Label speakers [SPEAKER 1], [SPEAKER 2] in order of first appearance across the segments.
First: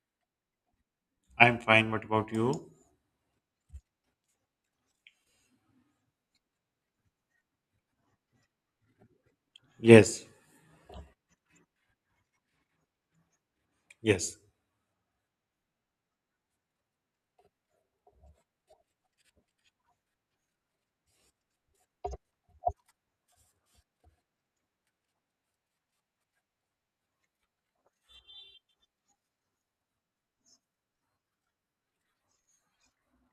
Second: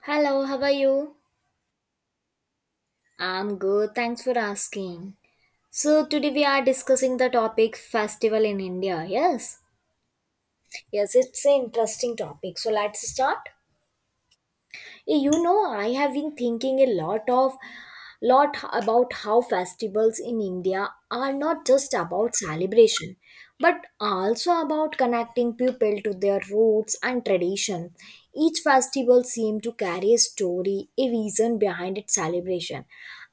[SPEAKER 1] Hello, how are you?
[SPEAKER 2] I'm fine. What about you?
[SPEAKER 1] I'm good, thanks for asking. So, today we are discussing the topic festival in India. Yes,
[SPEAKER 2] Yes,
[SPEAKER 1] yes, it's an interesting topic. So, let's start.
[SPEAKER 2] yes.
[SPEAKER 1] I have been thinking a lot about how festivals in India are not just about celebration, but also about connecting people to their roots and tradition. Each festival seems to carry a story, a reason behind its celebration,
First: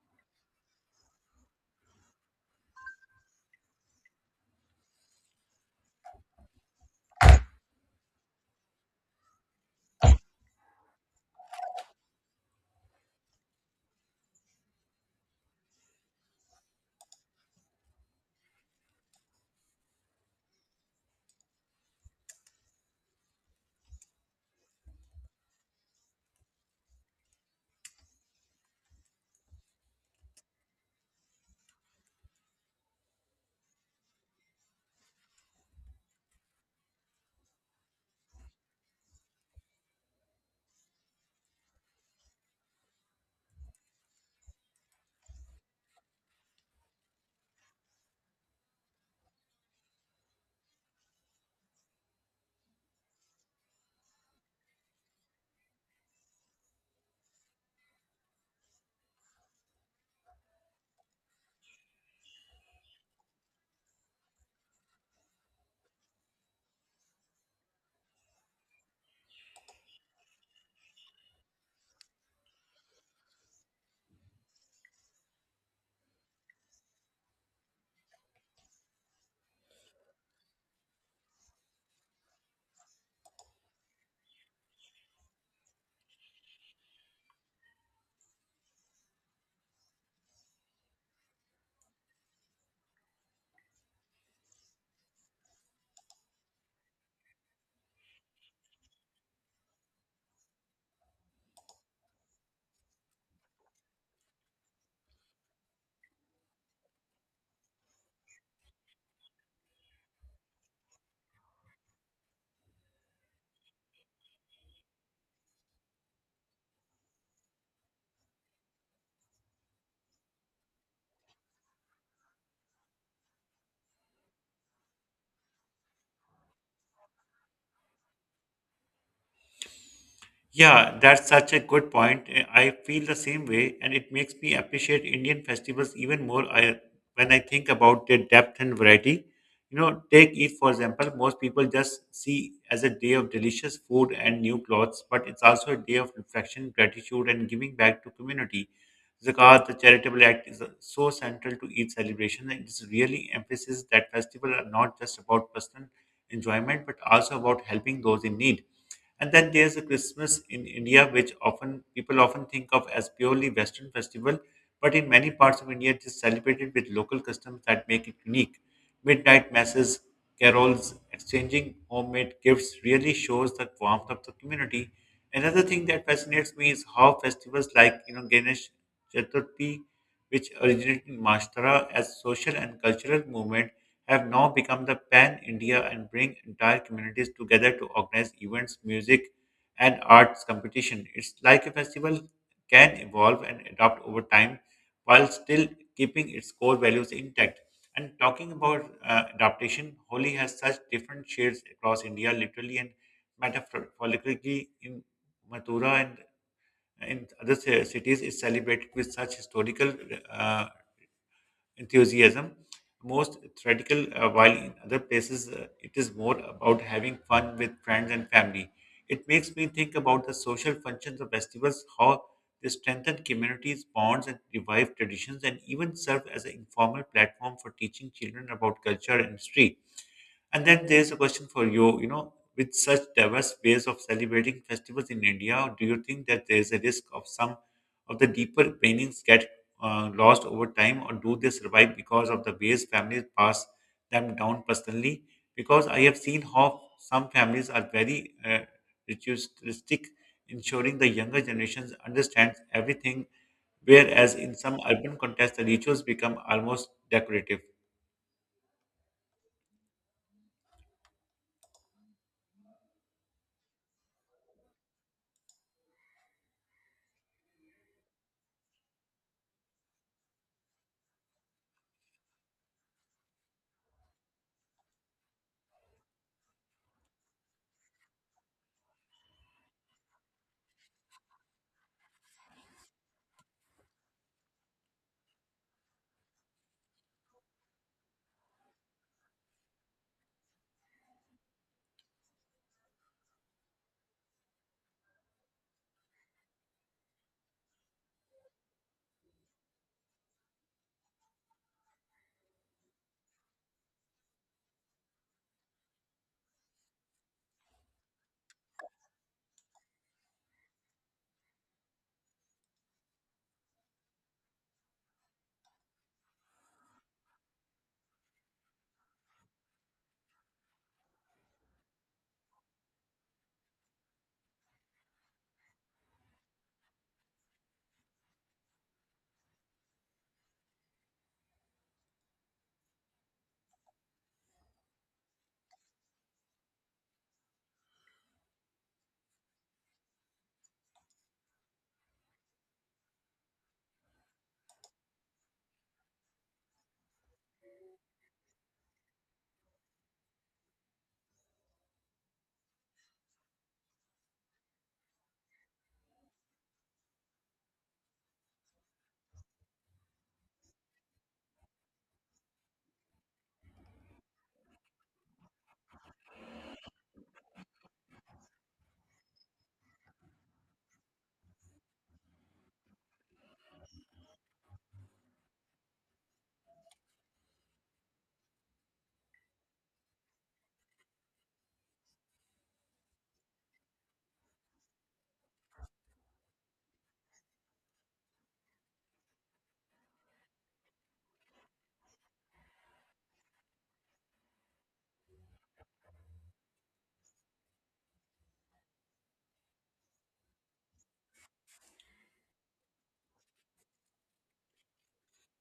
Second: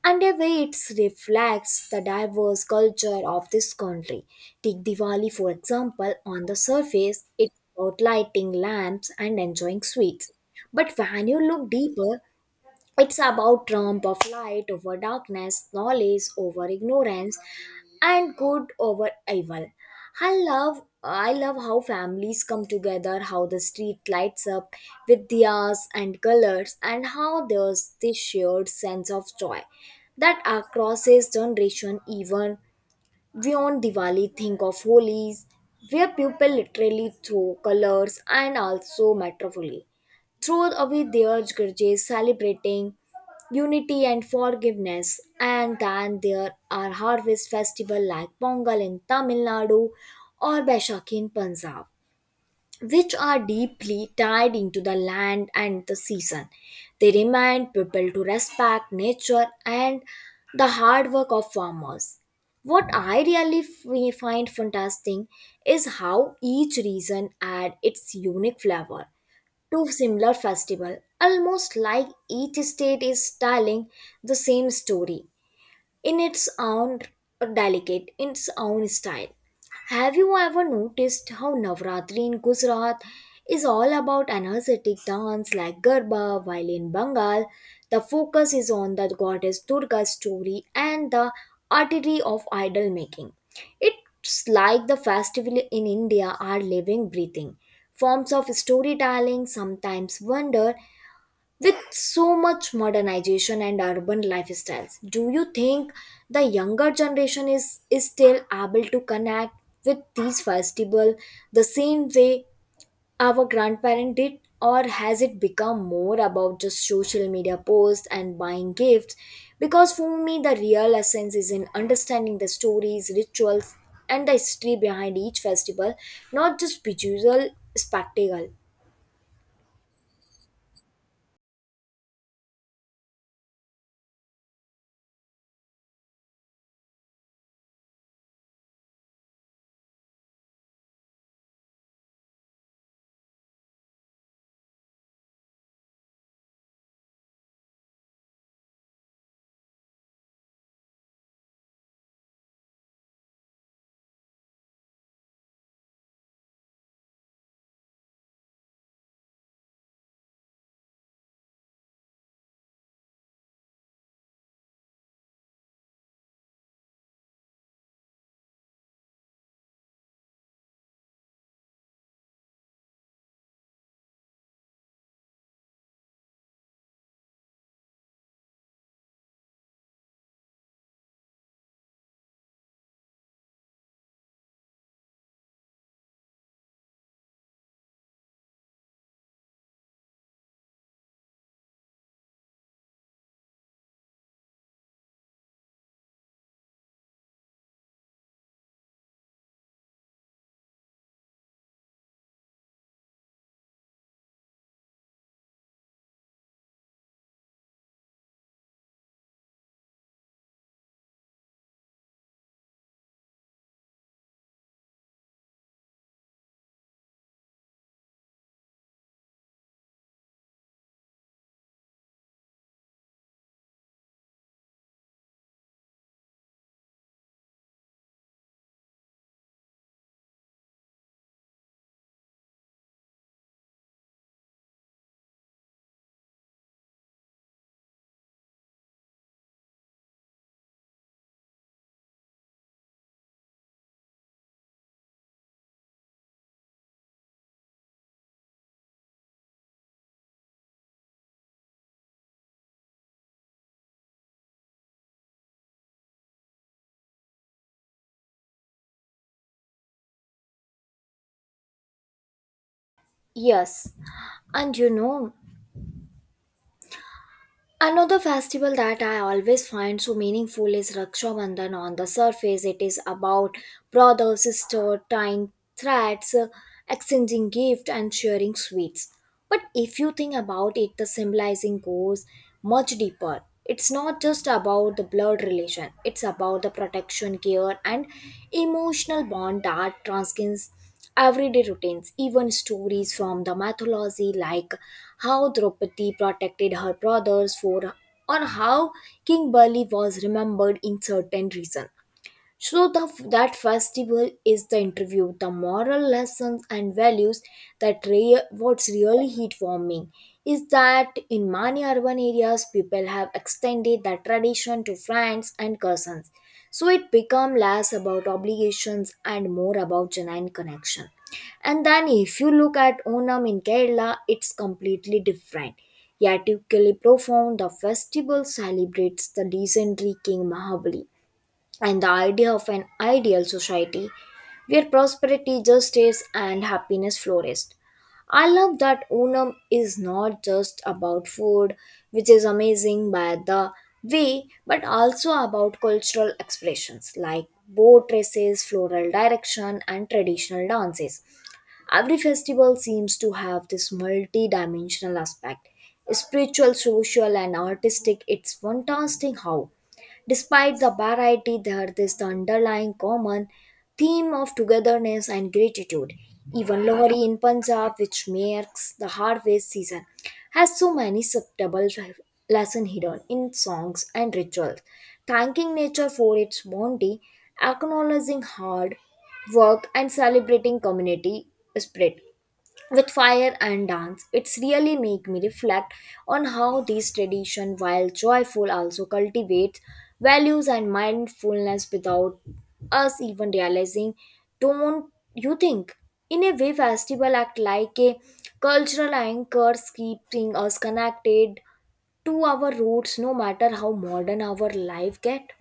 [SPEAKER 1] and a way it reflects the diverse culture of this country. Take Diwali, for example, on the surface, it's about lighting lamps and enjoying sweets. But when you look deeper, it's about trump of light over darkness, knowledge over ignorance, and good over evil. I love how families come together, how the street lights up with diyas and colors, and how there's this shared sense of joy that acrosses generation even beyond Diwali. Think of Holi's, where people literally throw colors and also metaphorically throw away their grudges, celebrating unity and forgiveness. And then there are harvest festivals like Pongal in Tamil Nadu or Baishakhi in Punjab, which are deeply tied into the land and the season. They remind people to respect nature and the hard work of farmers. What I really find fantastic is how each region adds its unique flavor to similar festival, almost like each state is telling the same story in its own delicate, in its own style. Have you ever noticed how Navratri in Gujarat is all about energetic dance like Garba, while in Bengal, the focus is on the goddess Durga's story and the artery of idol making. It's like the festival in India are living, breathing forms of storytelling. Sometimes wonder with so much modernization and urban lifestyles, do you think the younger generation is still able to connect with these festivals the same way our grandparents did? Or has it become more about just social media posts and buying gifts? Because for me, the real essence is in understanding the stories, rituals, and the history behind each festival, not just visual spectacle.
[SPEAKER 2] Yeah, that's such a good point. I feel the same way, and it makes me appreciate Indian festivals even when I think about their depth and variety. You know, take Eid for example, most people just see as a day of delicious food and new clothes, but it's also a day of reflection, gratitude, and giving back to community. Zakat, the charitable act, is so central to Eid celebration, and it's really emphasizes that festivals are not just about personal enjoyment, but also about helping those in need. And then there's a Christmas in India, which often people often think of as purely Western festival, but in many parts of India, it is celebrated with local customs that make it unique. Midnight masses, carols, exchanging homemade gifts really shows the warmth of the community. Another thing that fascinates me is how festivals like Ganesh Chaturthi, which originated in Maharashtra as social and cultural movement, have now become the pan-India and bring entire communities together to organize events, music, and arts competition. It's like a festival can evolve and adapt over time while still keeping its core values intact. And talking about adaptation, Holi has such different shades across India, literally and metaphorically in Mathura and in other cities is celebrated with such historical uh, enthusiasm. Most theatrical, while in other places it is more about having fun with friends and family. It makes me think about the social functions of festivals, how they strengthen communities' bonds and revive traditions, and even serve as an informal platform for teaching children about culture and history. And then there's a question for you, you know, with such diverse ways of celebrating festivals in India, do you think that there's a risk of some of the deeper meanings get lost over time, or do they survive because of the ways families pass them down personally? Because I have seen how some families are very ritualistic, ensuring the younger generations understands everything, whereas in some urban contexts, the rituals become almost decorative.
[SPEAKER 1] Yes, and you know, another festival that I always find so meaningful is Raksha Bandhan. On the surface, it is about brother, sister, tying threads, exchanging gifts, and sharing sweets. But if you think about it, the symbolizing goes much deeper. It's not just about the blood relation; it's about the protection, care, and emotional bond that transcends everyday routines, even stories from the mythology, like how Draupadi protected her brothers for, or how King Bali was remembered in certain regions. So that festival is the interview, the moral lessons and values that what's really heat warming is that in many urban areas people have extended that tradition to friends and cousins. So it become less about obligations and more about genuine connection. And then if you look at Onam in Kerala, it's completely different. Yet equally profound, the festival celebrates the legendary King Mahabali and the idea of an ideal society where prosperity, justice, and happiness flourished. I love that Unam is not just about food, which is amazing by the way, but also about cultural expressions like boat races, floral direction, and traditional dances. Every festival seems to have this multi dimensional aspect spiritual, social, and artistic. It's fantastic how despite the variety, there is the underlying common theme of togetherness and gratitude. Even Lohri in Punjab, which marks the harvest season, has so many subtle lessons hidden in songs and rituals. Thanking nature for its bounty, acknowledging hard work, and celebrating community spirit with fire and dance, it's really make me reflect on how these tradition, while joyful, also cultivates values and mindfulness without us even realizing. Don't you think in a way festival act like a cultural anchors, keeping us connected to our roots no matter how modern our life get?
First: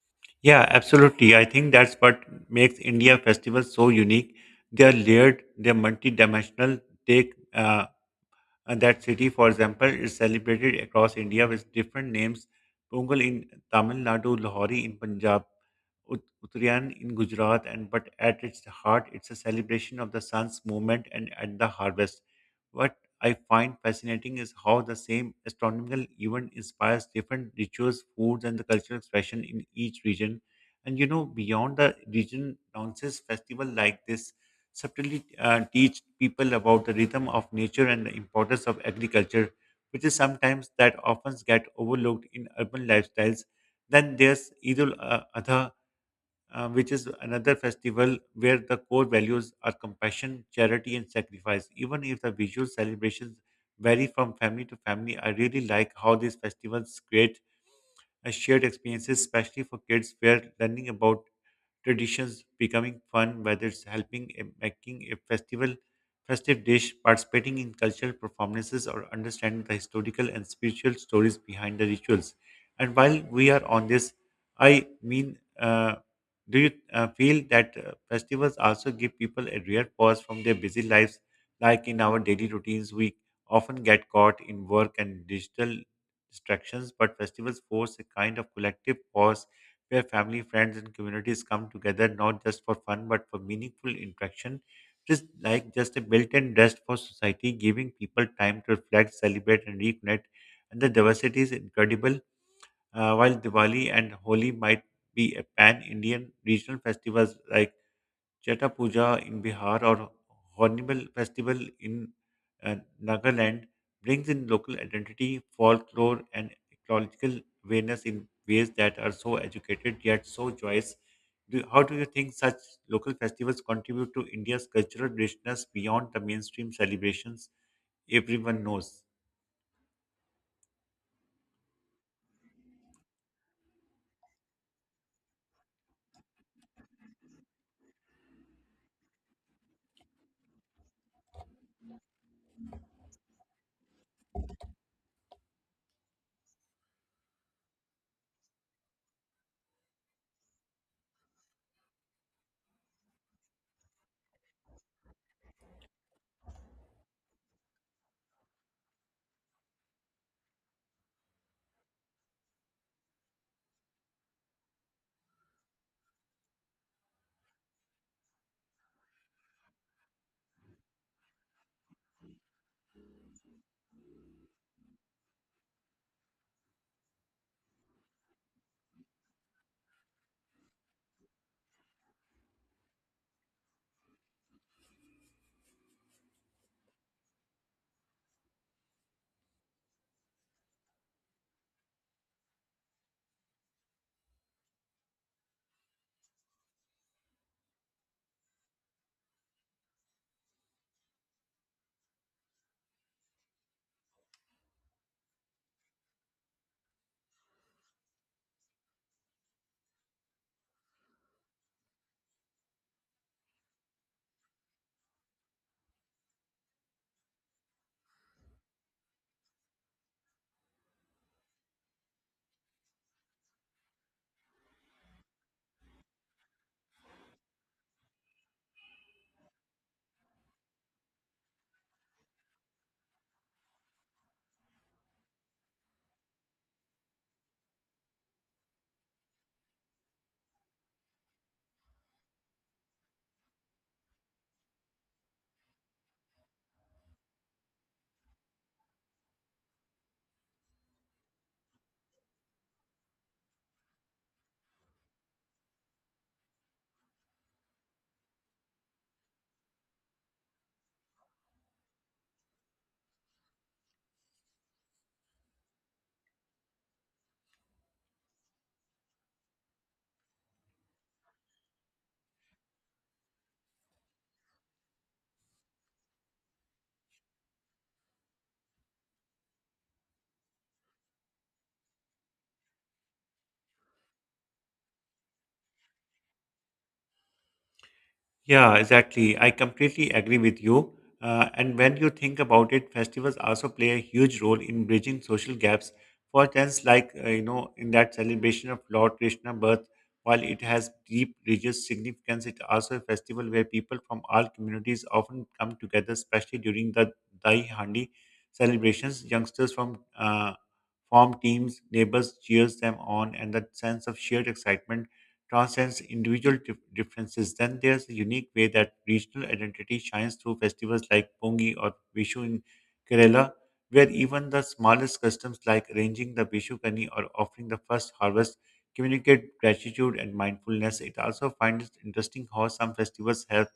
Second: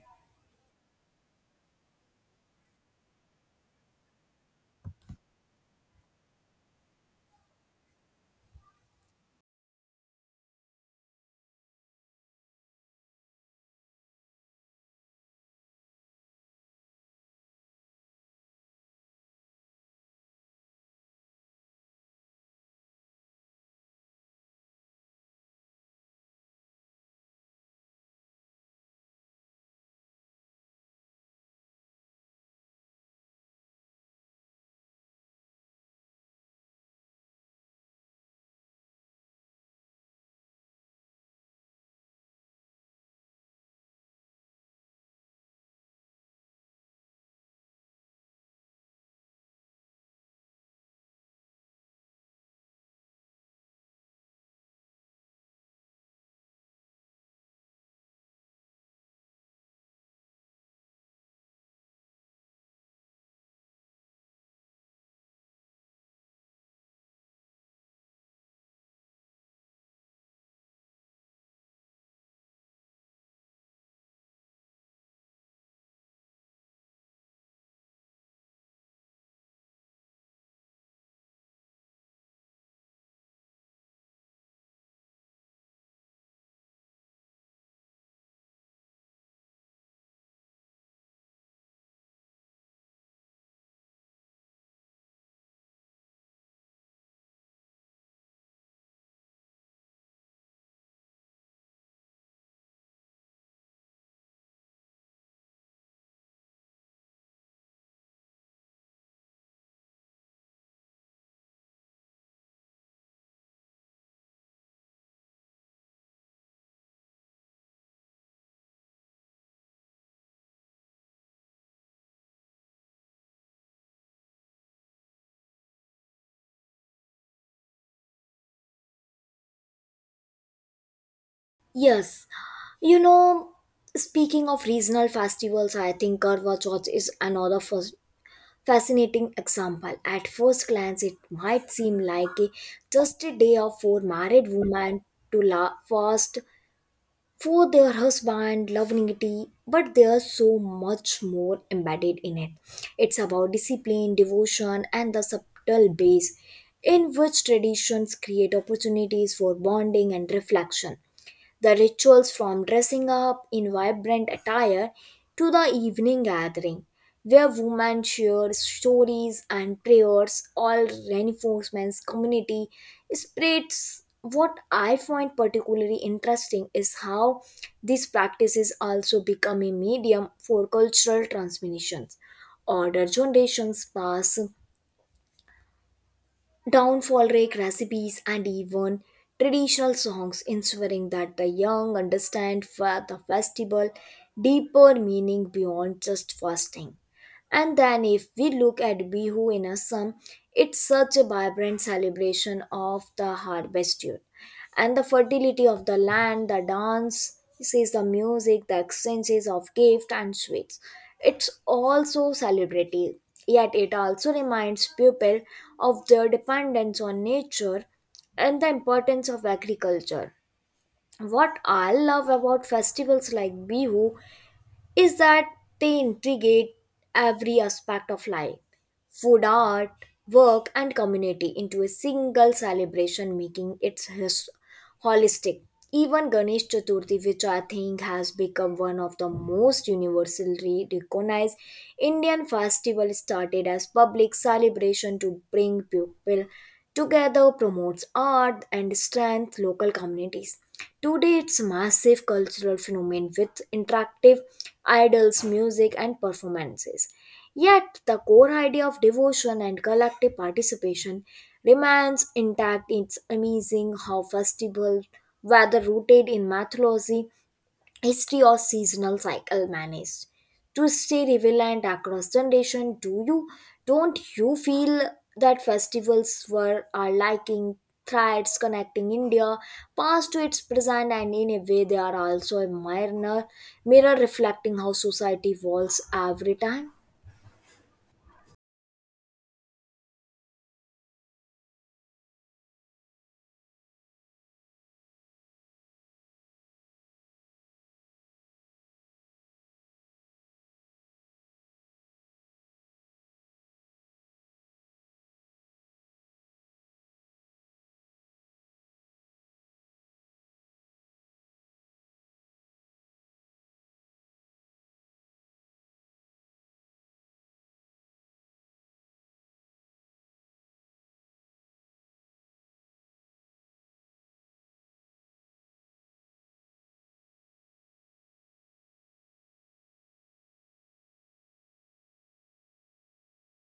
[SPEAKER 2] Yeah, absolutely. I think that's what makes India festivals so unique. They are layered, they're multidimensional. Take and that city, for example, is celebrated across India with different names. Pongal in Tamil Nadu, Lahori in Punjab, Uttarayan in Gujarat, and but at its heart, it's a celebration of the sun's movement and at the harvest. What I find fascinating is how the same astronomical event inspires different rituals, foods, and the cultural expression in each region. And you know, beyond the region, announces festival like this subtly teach people about the rhythm of nature and the importance of agriculture, which is sometimes that often get overlooked in urban lifestyles. Then there's Eid al Adha, which is another festival where the core values are compassion, charity, and sacrifice. Even if the visual celebrations vary from family to family, I really like how these festivals create as shared experiences, especially for kids, where learning about traditions becoming fun, whether it's helping in making a festival, festive dish, participating in cultural performances, or understanding the historical and spiritual stories behind the rituals. And while we are on this, I mean, do you feel that festivals also give people a rare pause from their busy lives? Like in our daily routines, we often get caught in work and digital distractions, but festivals force a kind of collective pause where family, friends, and communities come together not just for fun but for meaningful interaction. Just like just a built-in rest for society, giving people time to reflect, celebrate, and reconnect. And the diversity is incredible. While Diwali and Holi might be a pan-Indian regional festivals like Cheta Puja in Bihar or Hornbill Festival in uh, Nagaland brings in local identity, folklore, and ecological awareness in ways that are so educated yet so joyous. Do, how do you think such local festivals contribute to India's cultural richness beyond the mainstream celebrations everyone knows?
[SPEAKER 1] Yes, you know, speaking of regional festivals, I think Karwa Chauth is another fascinating example. At first glance, it might seem like a just a day of four married women to fast for their husband, longevity, but there's so much more embedded in it. It's about discipline, devotion, and the subtle base in which traditions create opportunities for bonding and reflection. The rituals from dressing up in vibrant attire to the evening gathering, where women share stories and prayers, all reinforcements community spreads. What I find particularly interesting is how these practices also become a medium for cultural transmissions. Older generations pass downfall rake recipes and even traditional songs, ensuring that the young understand the festival deeper meaning beyond just fasting. And then, if we look at Bihu in Assam, it's such a vibrant celebration of the harvesture and the fertility of the land, the dance, is the music, the exchanges of gift and sweets. It's also celebrative, yet it also reminds people of their dependence on nature and the importance of agriculture. What I love about festivals like Bihu is that they integrate every aspect of life food, art, work, and community into a single celebration, making it holistic. Even Ganesh Chaturthi, which I think has become one of the most universally recognized Indian festival, started as public celebration to bring people together, promotes art and strength local communities. Today, it's a massive cultural phenomenon with interactive idols, music, and performances. Yet, the core idea of devotion and collective participation remains intact. It's amazing how festivals, whether rooted in mythology history or seasonal cycle managed to stay relevant across generation. Do you don't you feel that festivals were are liking threads connecting India past to its present, and in a way they are also a mirror reflecting how society evolves every time?
[SPEAKER 2] Yeah, exactly. I completely agree with you. And when you think about it, festivals also play a huge role in bridging social gaps. For instance, like you know, in that celebration of Lord Krishna's birth, while it has deep religious significance, it's also a festival where people from all communities often come together, especially during the Dai Handi celebrations. Youngsters from form teams, neighbors cheers them on, and that sense of shared excitement transcends individual differences. Then there's a unique way that regional identity shines through festivals like Pongi or Vishu in Kerala, where even the smallest customs like arranging the Vishu Kani or offering the first harvest communicate gratitude and mindfulness. It also finds interesting how some festivals have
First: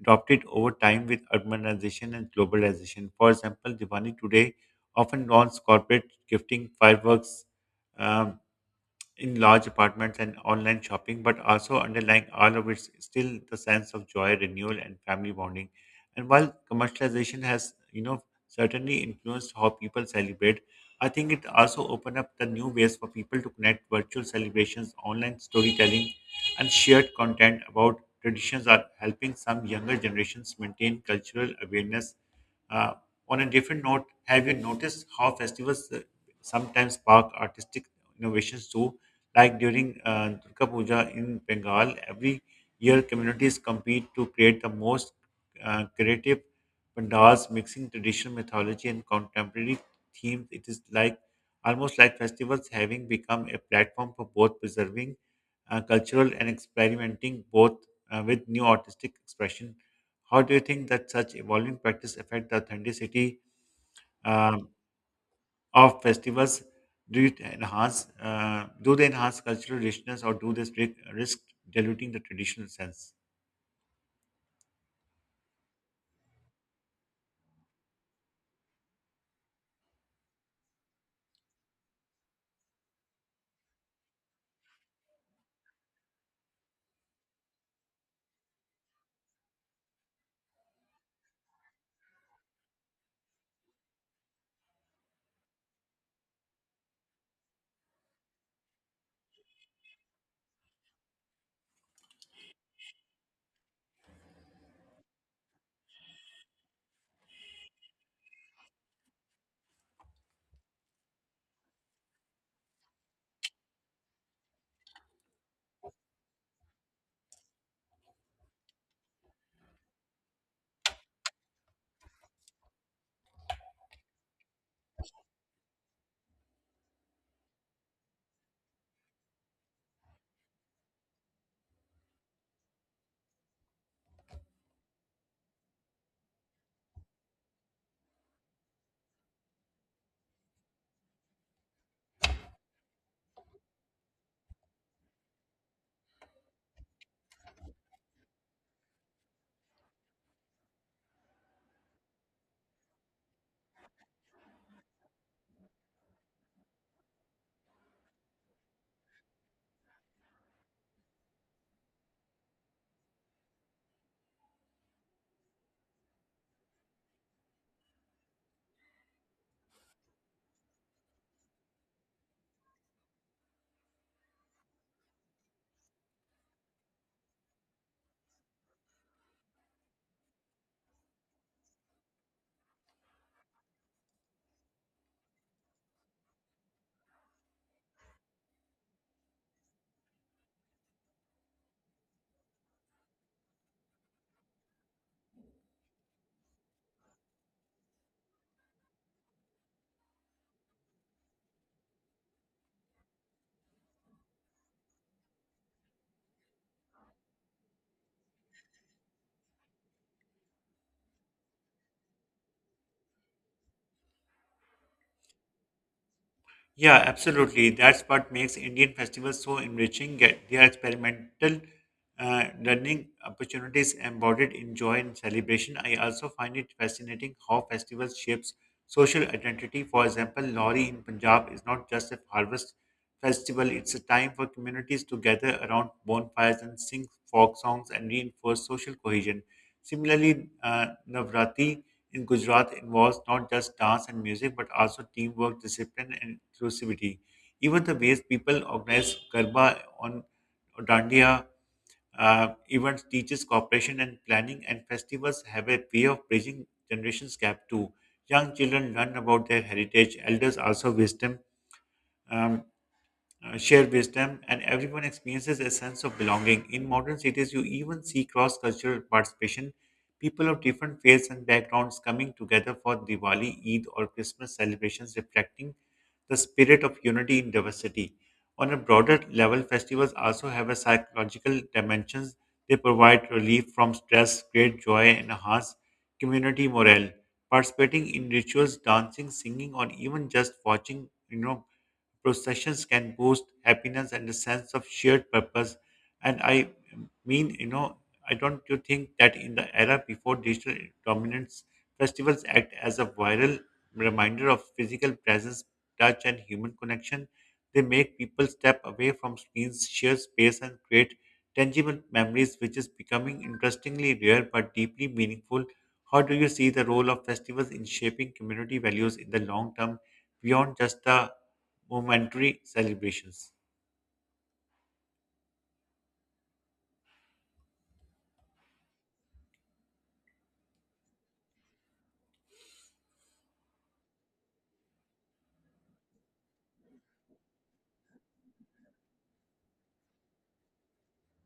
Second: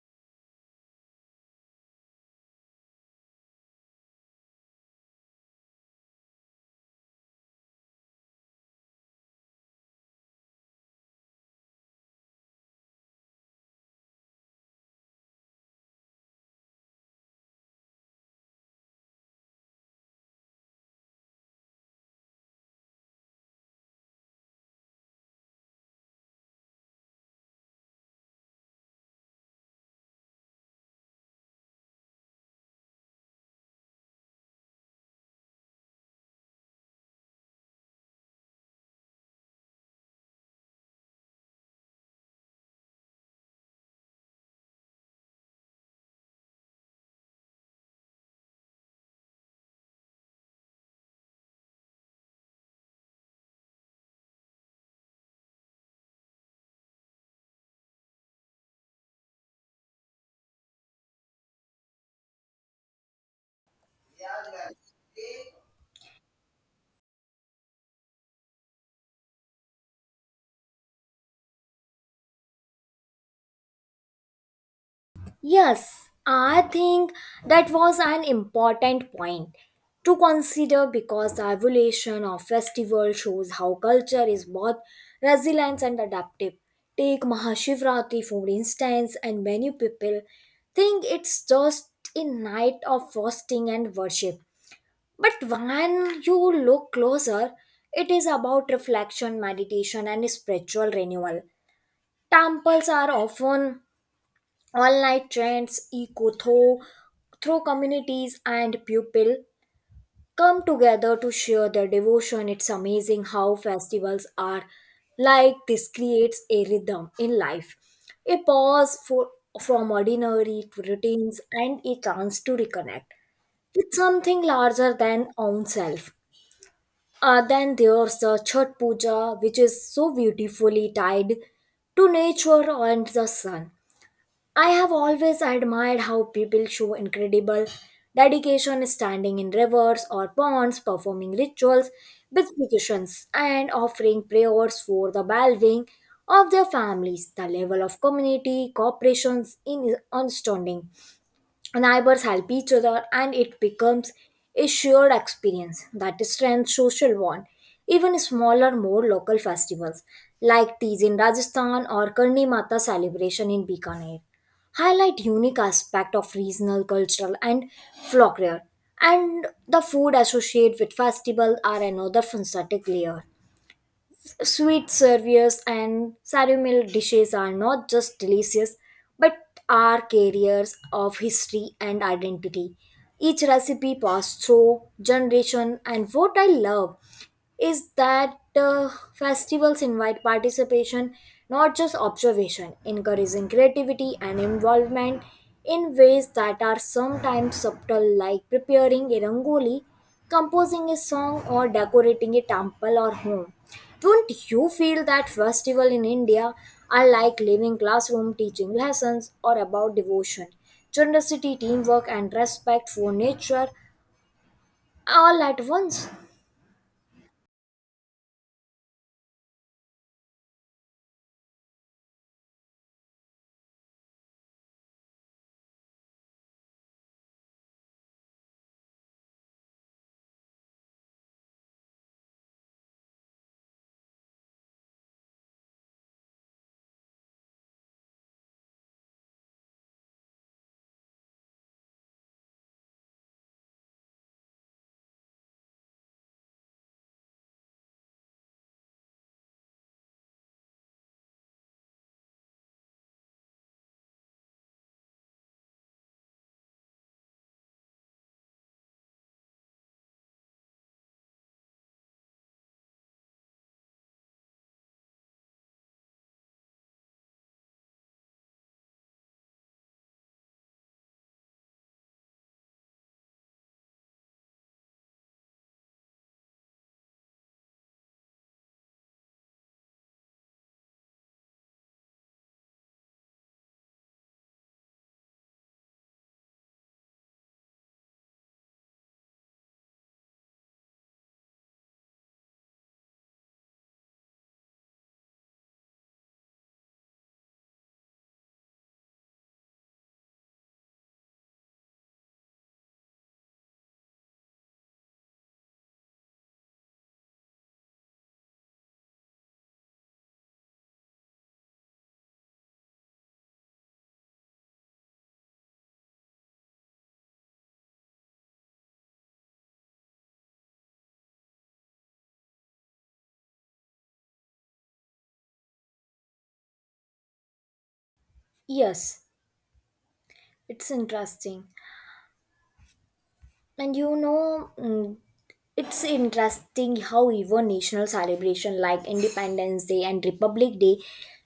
[SPEAKER 2] adopted over time with urbanization and globalization. For example, Diwali today often dons corporate gifting, fireworks, um, in large apartments and online shopping, but also underlying all of it's still the sense of joy, renewal, and family bonding. And while commercialization has, you know, certainly influenced how people celebrate, I think it also opened up the new ways for people to connect virtual celebrations, online storytelling, and shared content about traditions are helping some younger generations maintain cultural awareness. Uh, on a different note, have you noticed how festivals sometimes spark artistic innovations too? Like during Durga Puja in Bengal, every year communities compete to create the most creative pandals, mixing traditional mythology and contemporary themes. It is like almost like festivals having become a platform for both preserving cultural and experimenting both with new artistic expression. How do you think that such evolving practice affect the authenticity? um, of festivals do it enhance do they enhance cultural richness or do they risk diluting the traditional sense?
[SPEAKER 1] Yes, I think that was an important point to consider because the evolution of festival shows how culture is both resilient and adaptive. Take Mahashivratri for instance, and many people think it's just a night of fasting and worship. But when you look closer, it is about reflection, meditation, and spiritual renewal. Temples are often online trends echo through communities, and people come together to share their devotion. It's amazing how festivals are like this, creates a rhythm in life, a pause for from ordinary to routines, and a chance to reconnect with something larger than oneself. Then there's the Chhat Puja, which is so beautifully tied to nature and the sun. I have always admired how people show incredible dedication standing in rivers or ponds, performing rituals, beatifications, and offering prayers for the well-being of their families. The level of community cooperation is astounding, neighbors help each other and it becomes a shared experience that strengthens social bond. Even smaller more local festivals like these in Rajasthan or Karni Mata celebration in Bikaner highlight unique aspect of regional cultural and folklore. And the food associated with festival are another fantastic layer. Sweet serviers and ceremonial dishes are not just delicious but are carriers of history and identity. Each recipe passed through generation, and what I love is that festivals invite participation, not just observation, encouraging creativity and involvement in ways that are sometimes subtle, like preparing a rangoli, composing a song, or decorating a temple or home. Don't you feel that festival in India are like living classroom teaching lessons or about devotion, generosity, teamwork, and respect for nature all at once?
[SPEAKER 2] Yeah, absolutely. That's what makes Indian festivals so enriching. Get their experimental learning opportunities embodied in joy and celebration. I also find it fascinating how festivals shapes social identity. For example, Lohri in Punjab is not just a harvest festival; it's a time for communities to gather around bonfires and sing folk songs and reinforce social cohesion. Similarly, Navratri in Gujarat involves not just dance and music but also teamwork, discipline, and inclusivity. Even the ways people organize Garba on Dandiya events teaches cooperation and planning, and festivals have a way of bridging generations gap too. Young children learn about their heritage, elders also wisdom. Um, share wisdom, and everyone experiences a sense of belonging. In modern cities, you even see cross cultural participation, people of different faiths and backgrounds coming together for Diwali, Eid, or Christmas celebrations, reflecting the spirit of unity in diversity. On a broader level, festivals also have a psychological dimensions. They provide relief from stress, create joy, and enhance community morale. Participating in rituals, dancing, singing, or even just watching, you know, processions can boost happiness and a sense of shared purpose. And mean, you know, I don't you think that in the era before digital dominance, festivals act as a viral reminder of physical presence, touch, and human connection. They make people step away from screens, share space, and create tangible memories, which is becoming interestingly rare but deeply meaningful. How do you see the role of festivals in shaping community values in the long term beyond just the momentary celebrations?
[SPEAKER 1] Yes, it's interesting. And you know, mm, It's interesting how even national celebration like Independence Day and Republic Day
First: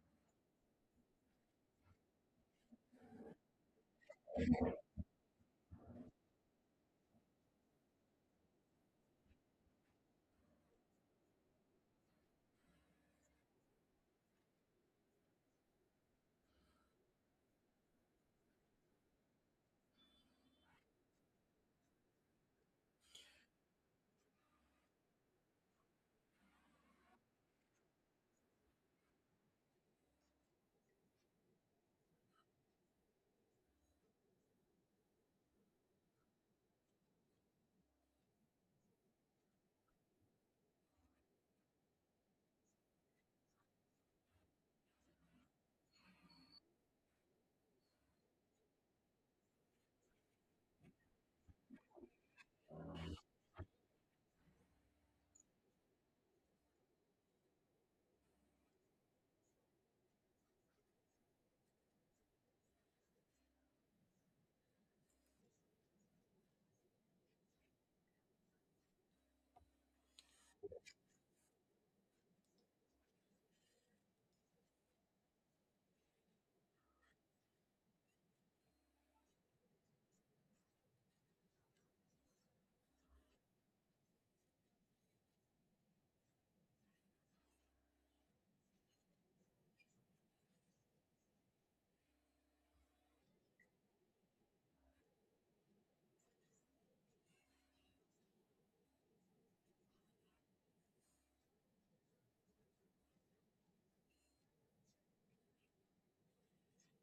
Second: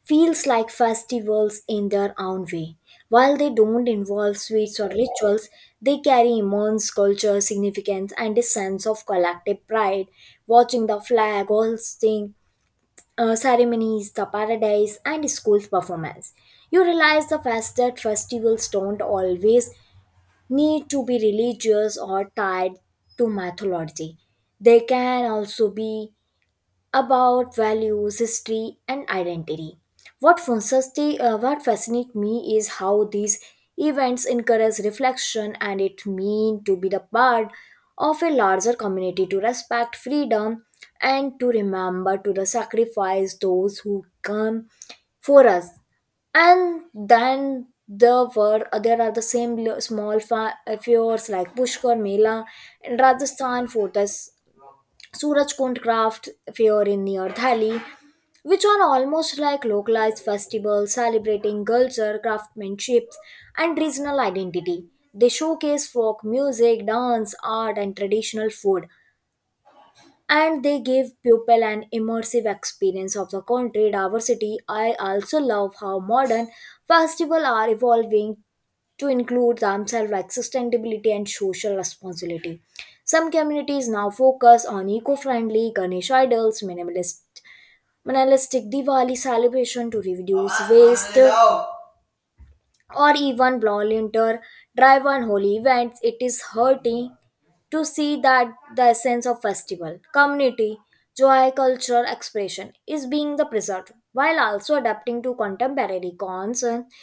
[SPEAKER 1] feels like festivals in their own way. While they don't involve sweets or rituals, they carry immense cultural significance and a sense of collective pride. Watching the flag hoisting ceremonies, the paradise, and school performance, you realize the fact that festivals don't always need to be religious or tied to mythology. They can also be about values, history, and identity. What fascinates me is how these events encourage reflection and it means to be the part of a larger community to respect freedom and to remember to the sacrifice those who come for us. And then there are the same small fairs like Pushkar Mela in Rajasthan for this Surajkund craft fair in near Thali, which are almost like localized festivals celebrating culture, craftsmanship, and regional identity. They showcase folk music, dance, art, and traditional food, and they give people an immersive experience of the country diversity. I also love how modern festivals are evolving to include themselves like sustainability and social responsibility. Some communities now focus on eco-friendly Ganesh idols, minimalistic Diwali celebration to reduce waste, or even volunteer drive on holy events. It is hurting to see that the essence of festival community, joy, cultural expression is being the preserved while also adapting to contemporary concerns.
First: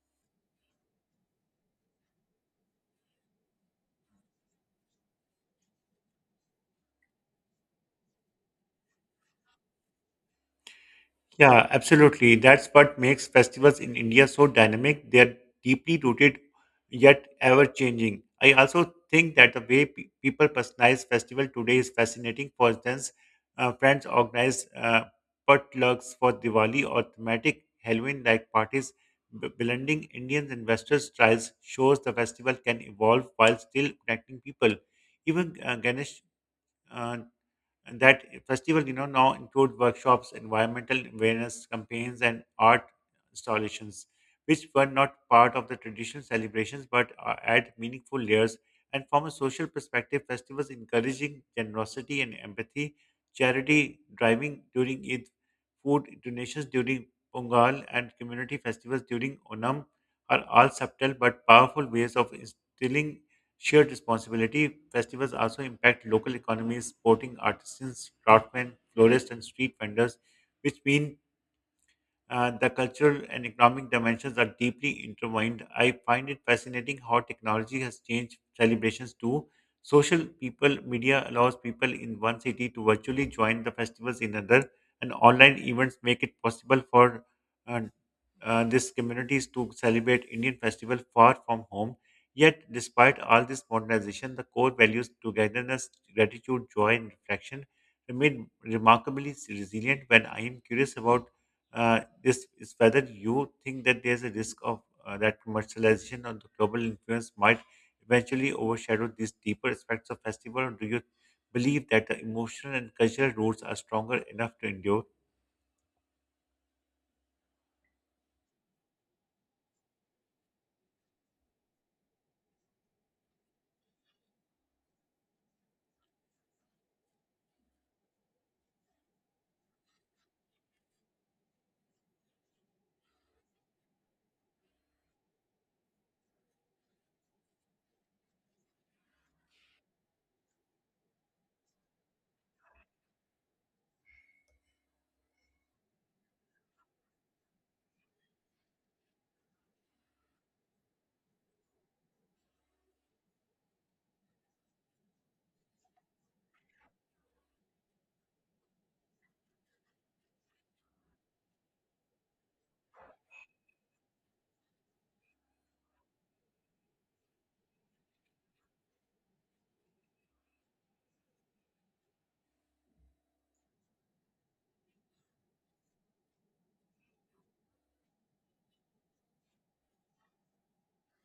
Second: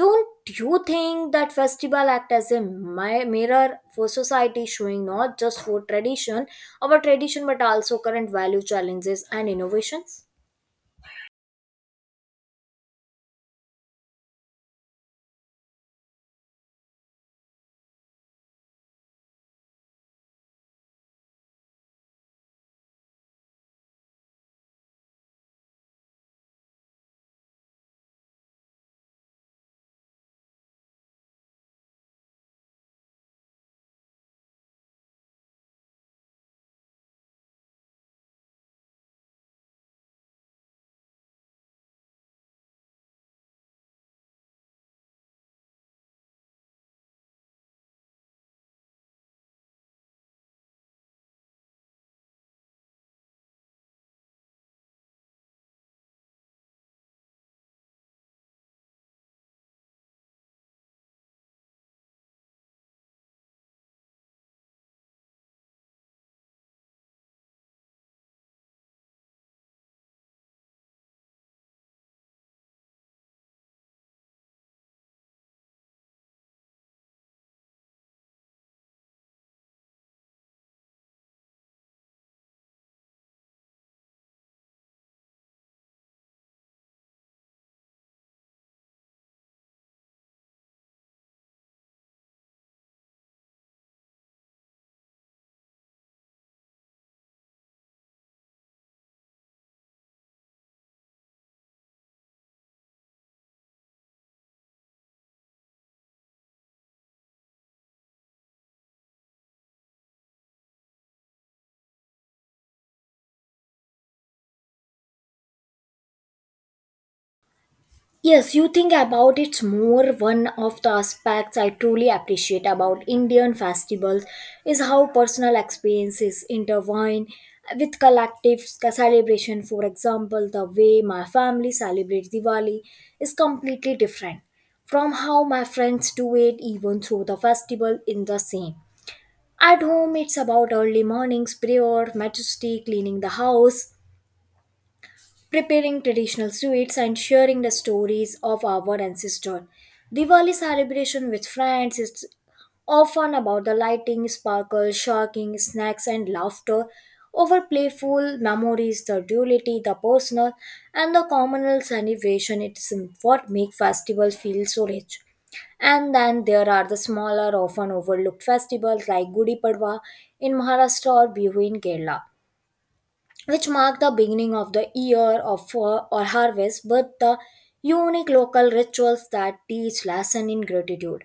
[SPEAKER 1] Don't you think that festival act as a mirror for society, showing not just for tradition our tradition but also current value, challenges and innovations?
[SPEAKER 2] Yeah, absolutely. That's what makes festivals in India so dynamic. They are deeply rooted yet ever changing. I also think that the way people personalize festival today is fascinating. For instance, friends organize potlucks for Diwali or thematic Halloween like parties. Blending Indians and Western styles shows the festival can evolve while still connecting people. Even Ganesh uh, and that festival, you know, now include workshops, environmental awareness campaigns, and art installations, which were not part of the traditional celebrations but add meaningful layers. And from a social perspective, festivals encouraging generosity and empathy, charity driving during Eid, food donations during Pongal, and community festivals during Onam are all subtle but powerful ways of instilling shared responsibility, festivals also impact local economies, supporting artisans, craftsmen, florists, and street vendors, which mean the cultural and economic dimensions are deeply intertwined. I find it fascinating how technology has changed celebrations too. Social people media allows people in one city to virtually join the festivals in another, and online events make it possible for uh, these communities to celebrate Indian festival far from home. Yet, despite all this modernization, the core values togetherness, gratitude, joy, and reflection remain remarkably resilient. When I am curious about this, is whether you think that there's a risk of that commercialization or the global influence might eventually overshadow these deeper aspects of festival, or do you believe that the emotional and cultural roots are stronger enough to endure?
[SPEAKER 1] Yes, you think about it's more. One of the aspects I truly appreciate about Indian festivals is how personal experiences intertwine with collective celebration. For example, the way my family celebrates Diwali is completely different from how my friends do it, even though the festival in the same. At home it's about early mornings prayer, majesty, cleaning the house, preparing traditional sweets and sharing the stories of our ancestors. Diwali celebration with friends is often about the lighting, sparkles, shocking snacks, and laughter over playful memories, the duality, the personal, and the communal celebration. It's what make festivals feel so rich. And then there are the smaller, often overlooked festivals like Gudi Padwa in Maharashtra or Bihu in Kerala, which mark the beginning of the year of or harvest with the unique local rituals that teach lesson in gratitude,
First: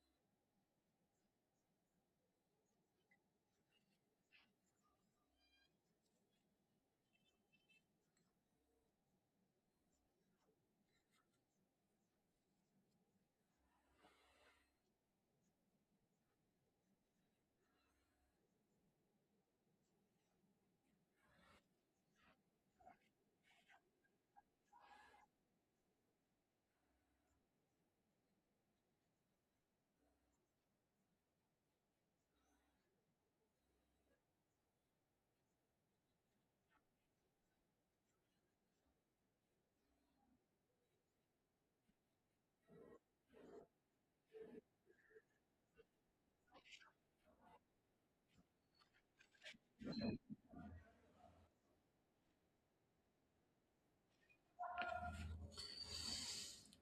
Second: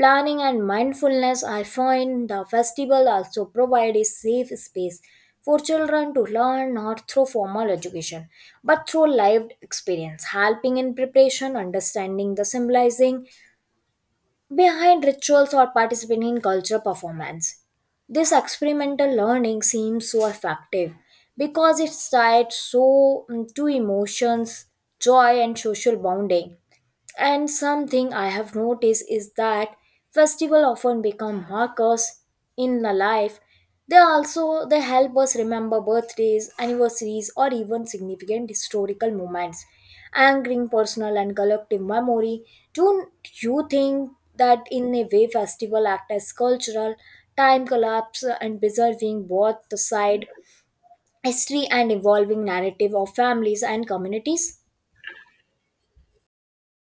[SPEAKER 1] planning and mindfulness. I find the festival also provide a safe space for children to learn, not through formal education but through lived experience, helping in preparation, understanding the symbolizing behind rituals, or participating in cultural performance. This experimental learning seems so effective because it's tied so to emotions, joy, and social bonding. And something I have noticed is that festivals often become markers in the life. They also they help us remember birthdays, anniversaries, or even significant historical moments, anchoring personal and collective memory. Don't you think that in a way festival act as cultural time collapse, and preserving both the side history and evolving narrative of families and communities?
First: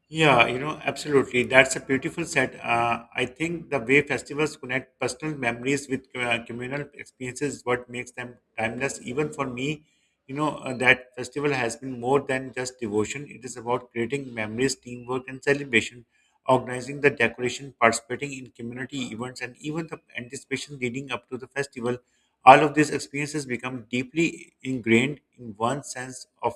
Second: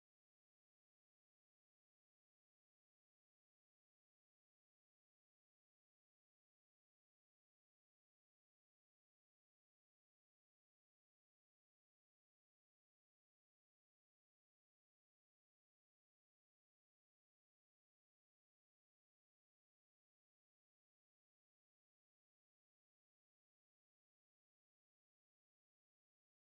[SPEAKER 2] Yeah, you know, absolutely. That's a beautiful set. I think the way festivals connect personal memories with communal experiences is what makes them timeless. Even for me, you know, that festival has been more than just devotion. It is about creating memories, teamwork, and celebration, organizing the decoration, participating in community events, and even the anticipation leading up to the festival. All of these experiences become deeply ingrained in one's sense of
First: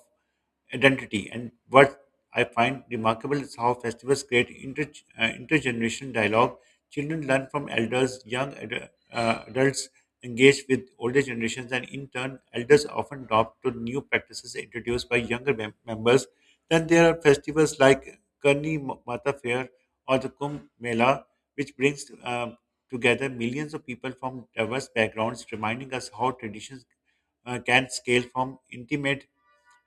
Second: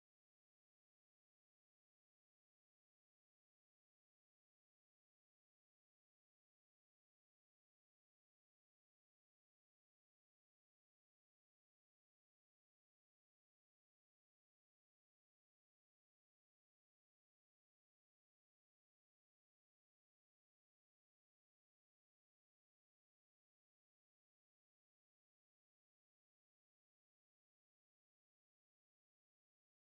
[SPEAKER 2] identity. And what I find remarkable is how festivals create intergenerational dialogue. Children learn from elders, young adults engage with older generations, and in turn, elders often adopt to new practices introduced by younger members. Then there are festivals like Karni Mata Fair or the Kumbh Mela, which brings together millions of people from diverse backgrounds, reminding us how traditions can scale from intimate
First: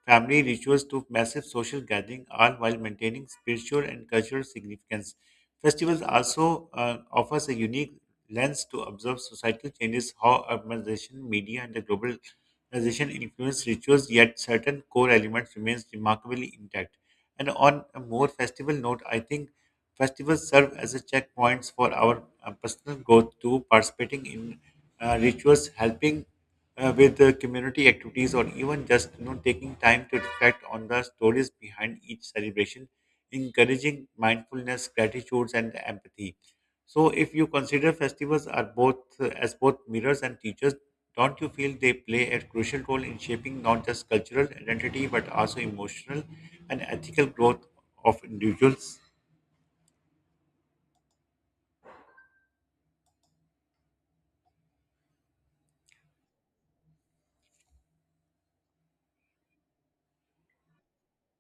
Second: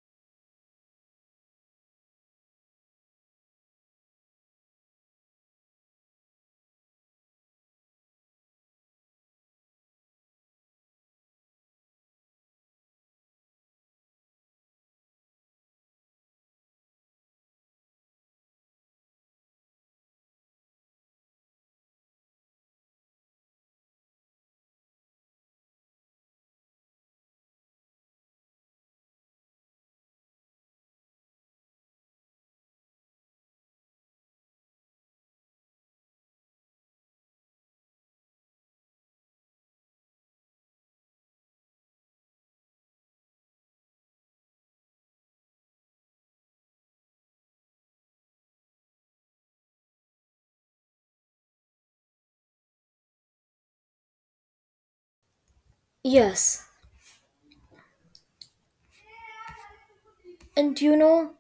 [SPEAKER 2] family rituals took massive social gathering, all while maintaining spiritual and cultural significance. Festivals also offers a unique lens to observe societal changes, how urbanization, media, and the globalization influence rituals, yet certain core elements remains remarkably intact. And on a more festival note, I think festivals serve as a checkpoints for our personal growth too, participating in rituals, helping with the community activities or even just you know taking time to reflect on the stories behind each celebration, encouraging mindfulness, gratitudes, and empathy. So if you consider festivals are both as both mirrors and teachers, don't you feel they play a crucial role in shaping not just cultural identity but also emotional and ethical growth of individuals?
[SPEAKER 1] Yes, and you know,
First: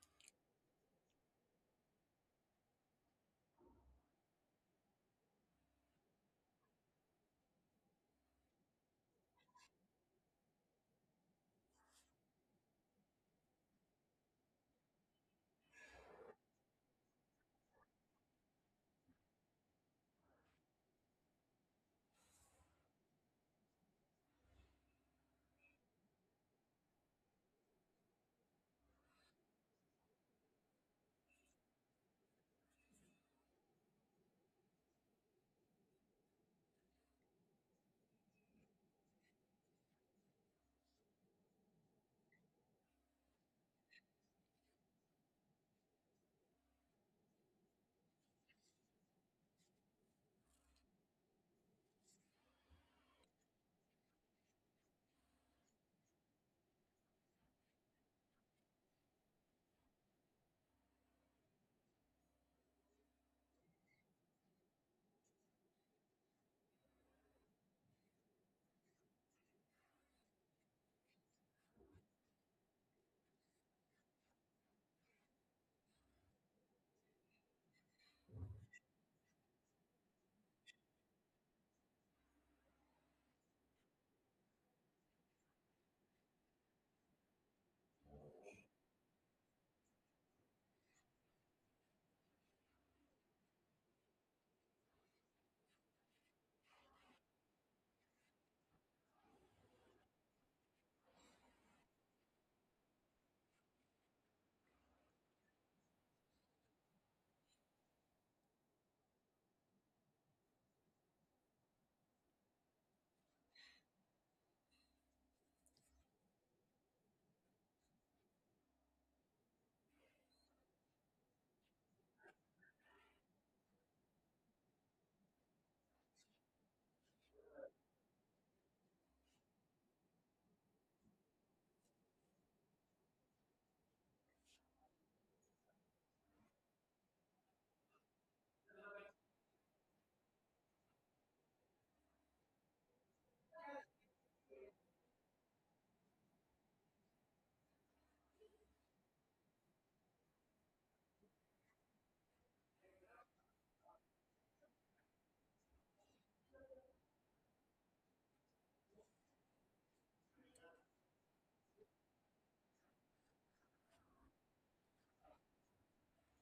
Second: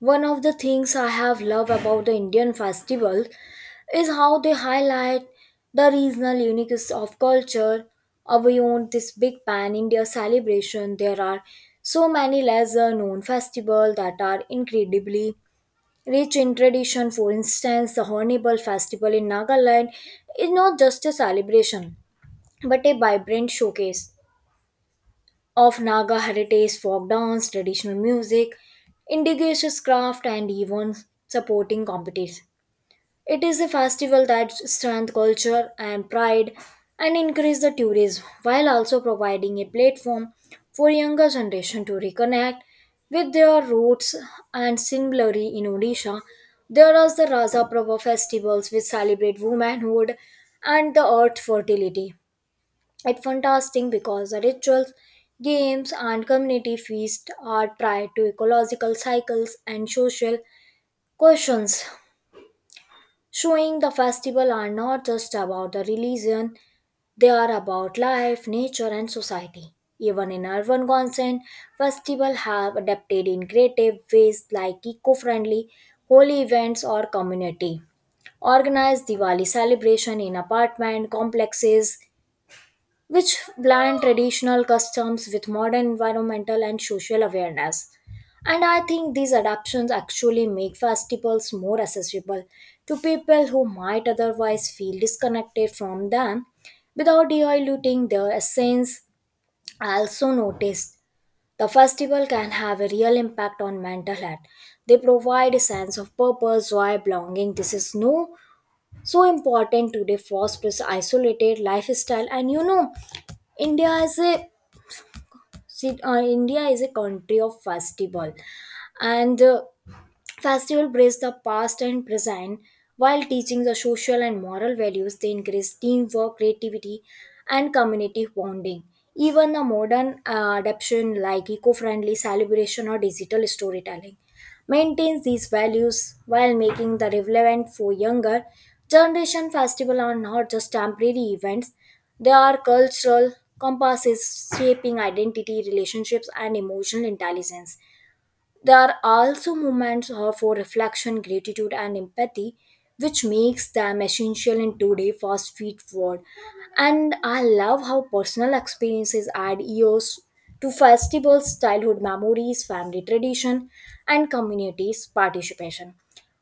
[SPEAKER 1] one of the things I have loved about the Indian festival is how they highlight the regional uniqueness of culture. Beyond this big pan India celebration, there are so many lesser known festivals that are incredibly rich in tradition. For instance, the Hornbill Festival in Nagaland is not just a celebration but a vibrant showcase of Naga heritage, folk dance, traditional music, indigenous craft, and even supporting competitions. It is a festival that strengthens culture and pride and increases the tourism, while also providing a platform for younger generation to reconnect with their roots. And similarly in Odisha, there are the Raza Prabha festivals which celebrate womanhood and the earth fertility. It's fantastic because the rituals, games, and community feasts are tied to ecological cycles and social questions, showing the festival are not just about the religion, they are about life, nature, and society. Even in urban consent, festivals have adapted in creative ways like eco-friendly holy events or community. Organized Diwali celebration in apartment complexes which blend traditional customs with modern environmental and social awareness. And I think these adaptations actually make festivals more accessible to people who might otherwise feel disconnected from them without diluting their essence. I also noticed the festival can have a real impact on mental health. They provide a sense of purpose, joy, belonging. This is no so important today, fosters isolated lifestyle. And you know, india is a india is a country of festival. And festival brings the past and present while teaching the social and moral values. They increase teamwork, creativity, and community bonding. Even the modern adaptation like eco-friendly celebration or digital storytelling maintains these values while making the relevant for younger generation. Festival are not just temporary events; they are cultural compasses, shaping identity, relationships, and emotional intelligence. There are also moments for reflection, gratitude, and empathy, which makes them essential in today's fast food world. And I love how personal experiences add years to festivals, childhood memories, family tradition, and communities participation.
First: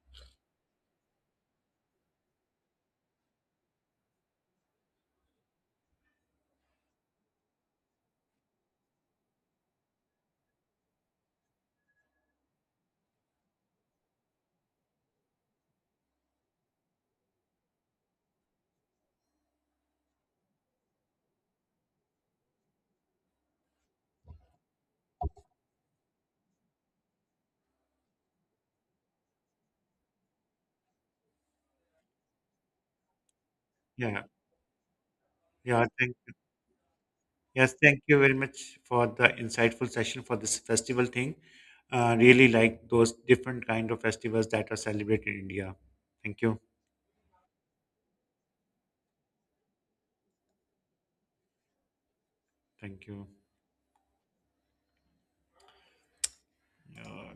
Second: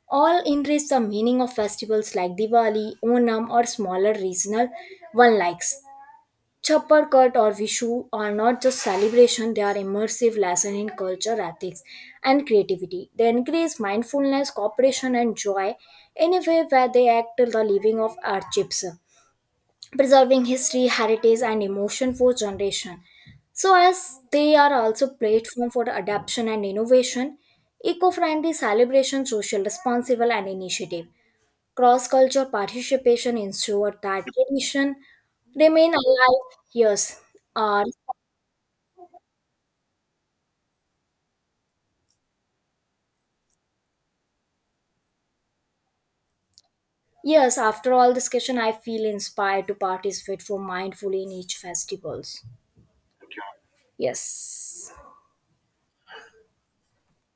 [SPEAKER 1] All enrich the meaning of festivals like Diwali, Onam, or smaller regional one likes. Chopper Cut or Vishu are not just celebration, they are immersive lesson in culture, ethics and creativity. They encourage mindfulness, cooperation and joy, in a way where they act till the living of archives, preserving history, heritage and emotion for generation. So as they are also platform for adaptation and innovation, eco-friendly celebration, social responsible and initiative. Cross cultural participation ensures
[SPEAKER 2] Yeah.
[SPEAKER 1] that tradition
[SPEAKER 2] yeah
[SPEAKER 1] remain
[SPEAKER 2] thank
[SPEAKER 1] alive. Yes,
[SPEAKER 2] Yes,
[SPEAKER 1] uh,
[SPEAKER 2] thank you very much for the insightful session for this festival thing. Really like those different kind of festivals that are celebrated in India. Thank you.
[SPEAKER 1] yes. After all discussion, I feel inspired to participate for mindfully in each festivals.
[SPEAKER 2] Thank you.
[SPEAKER 1] Yes.
[SPEAKER 2] Yeah.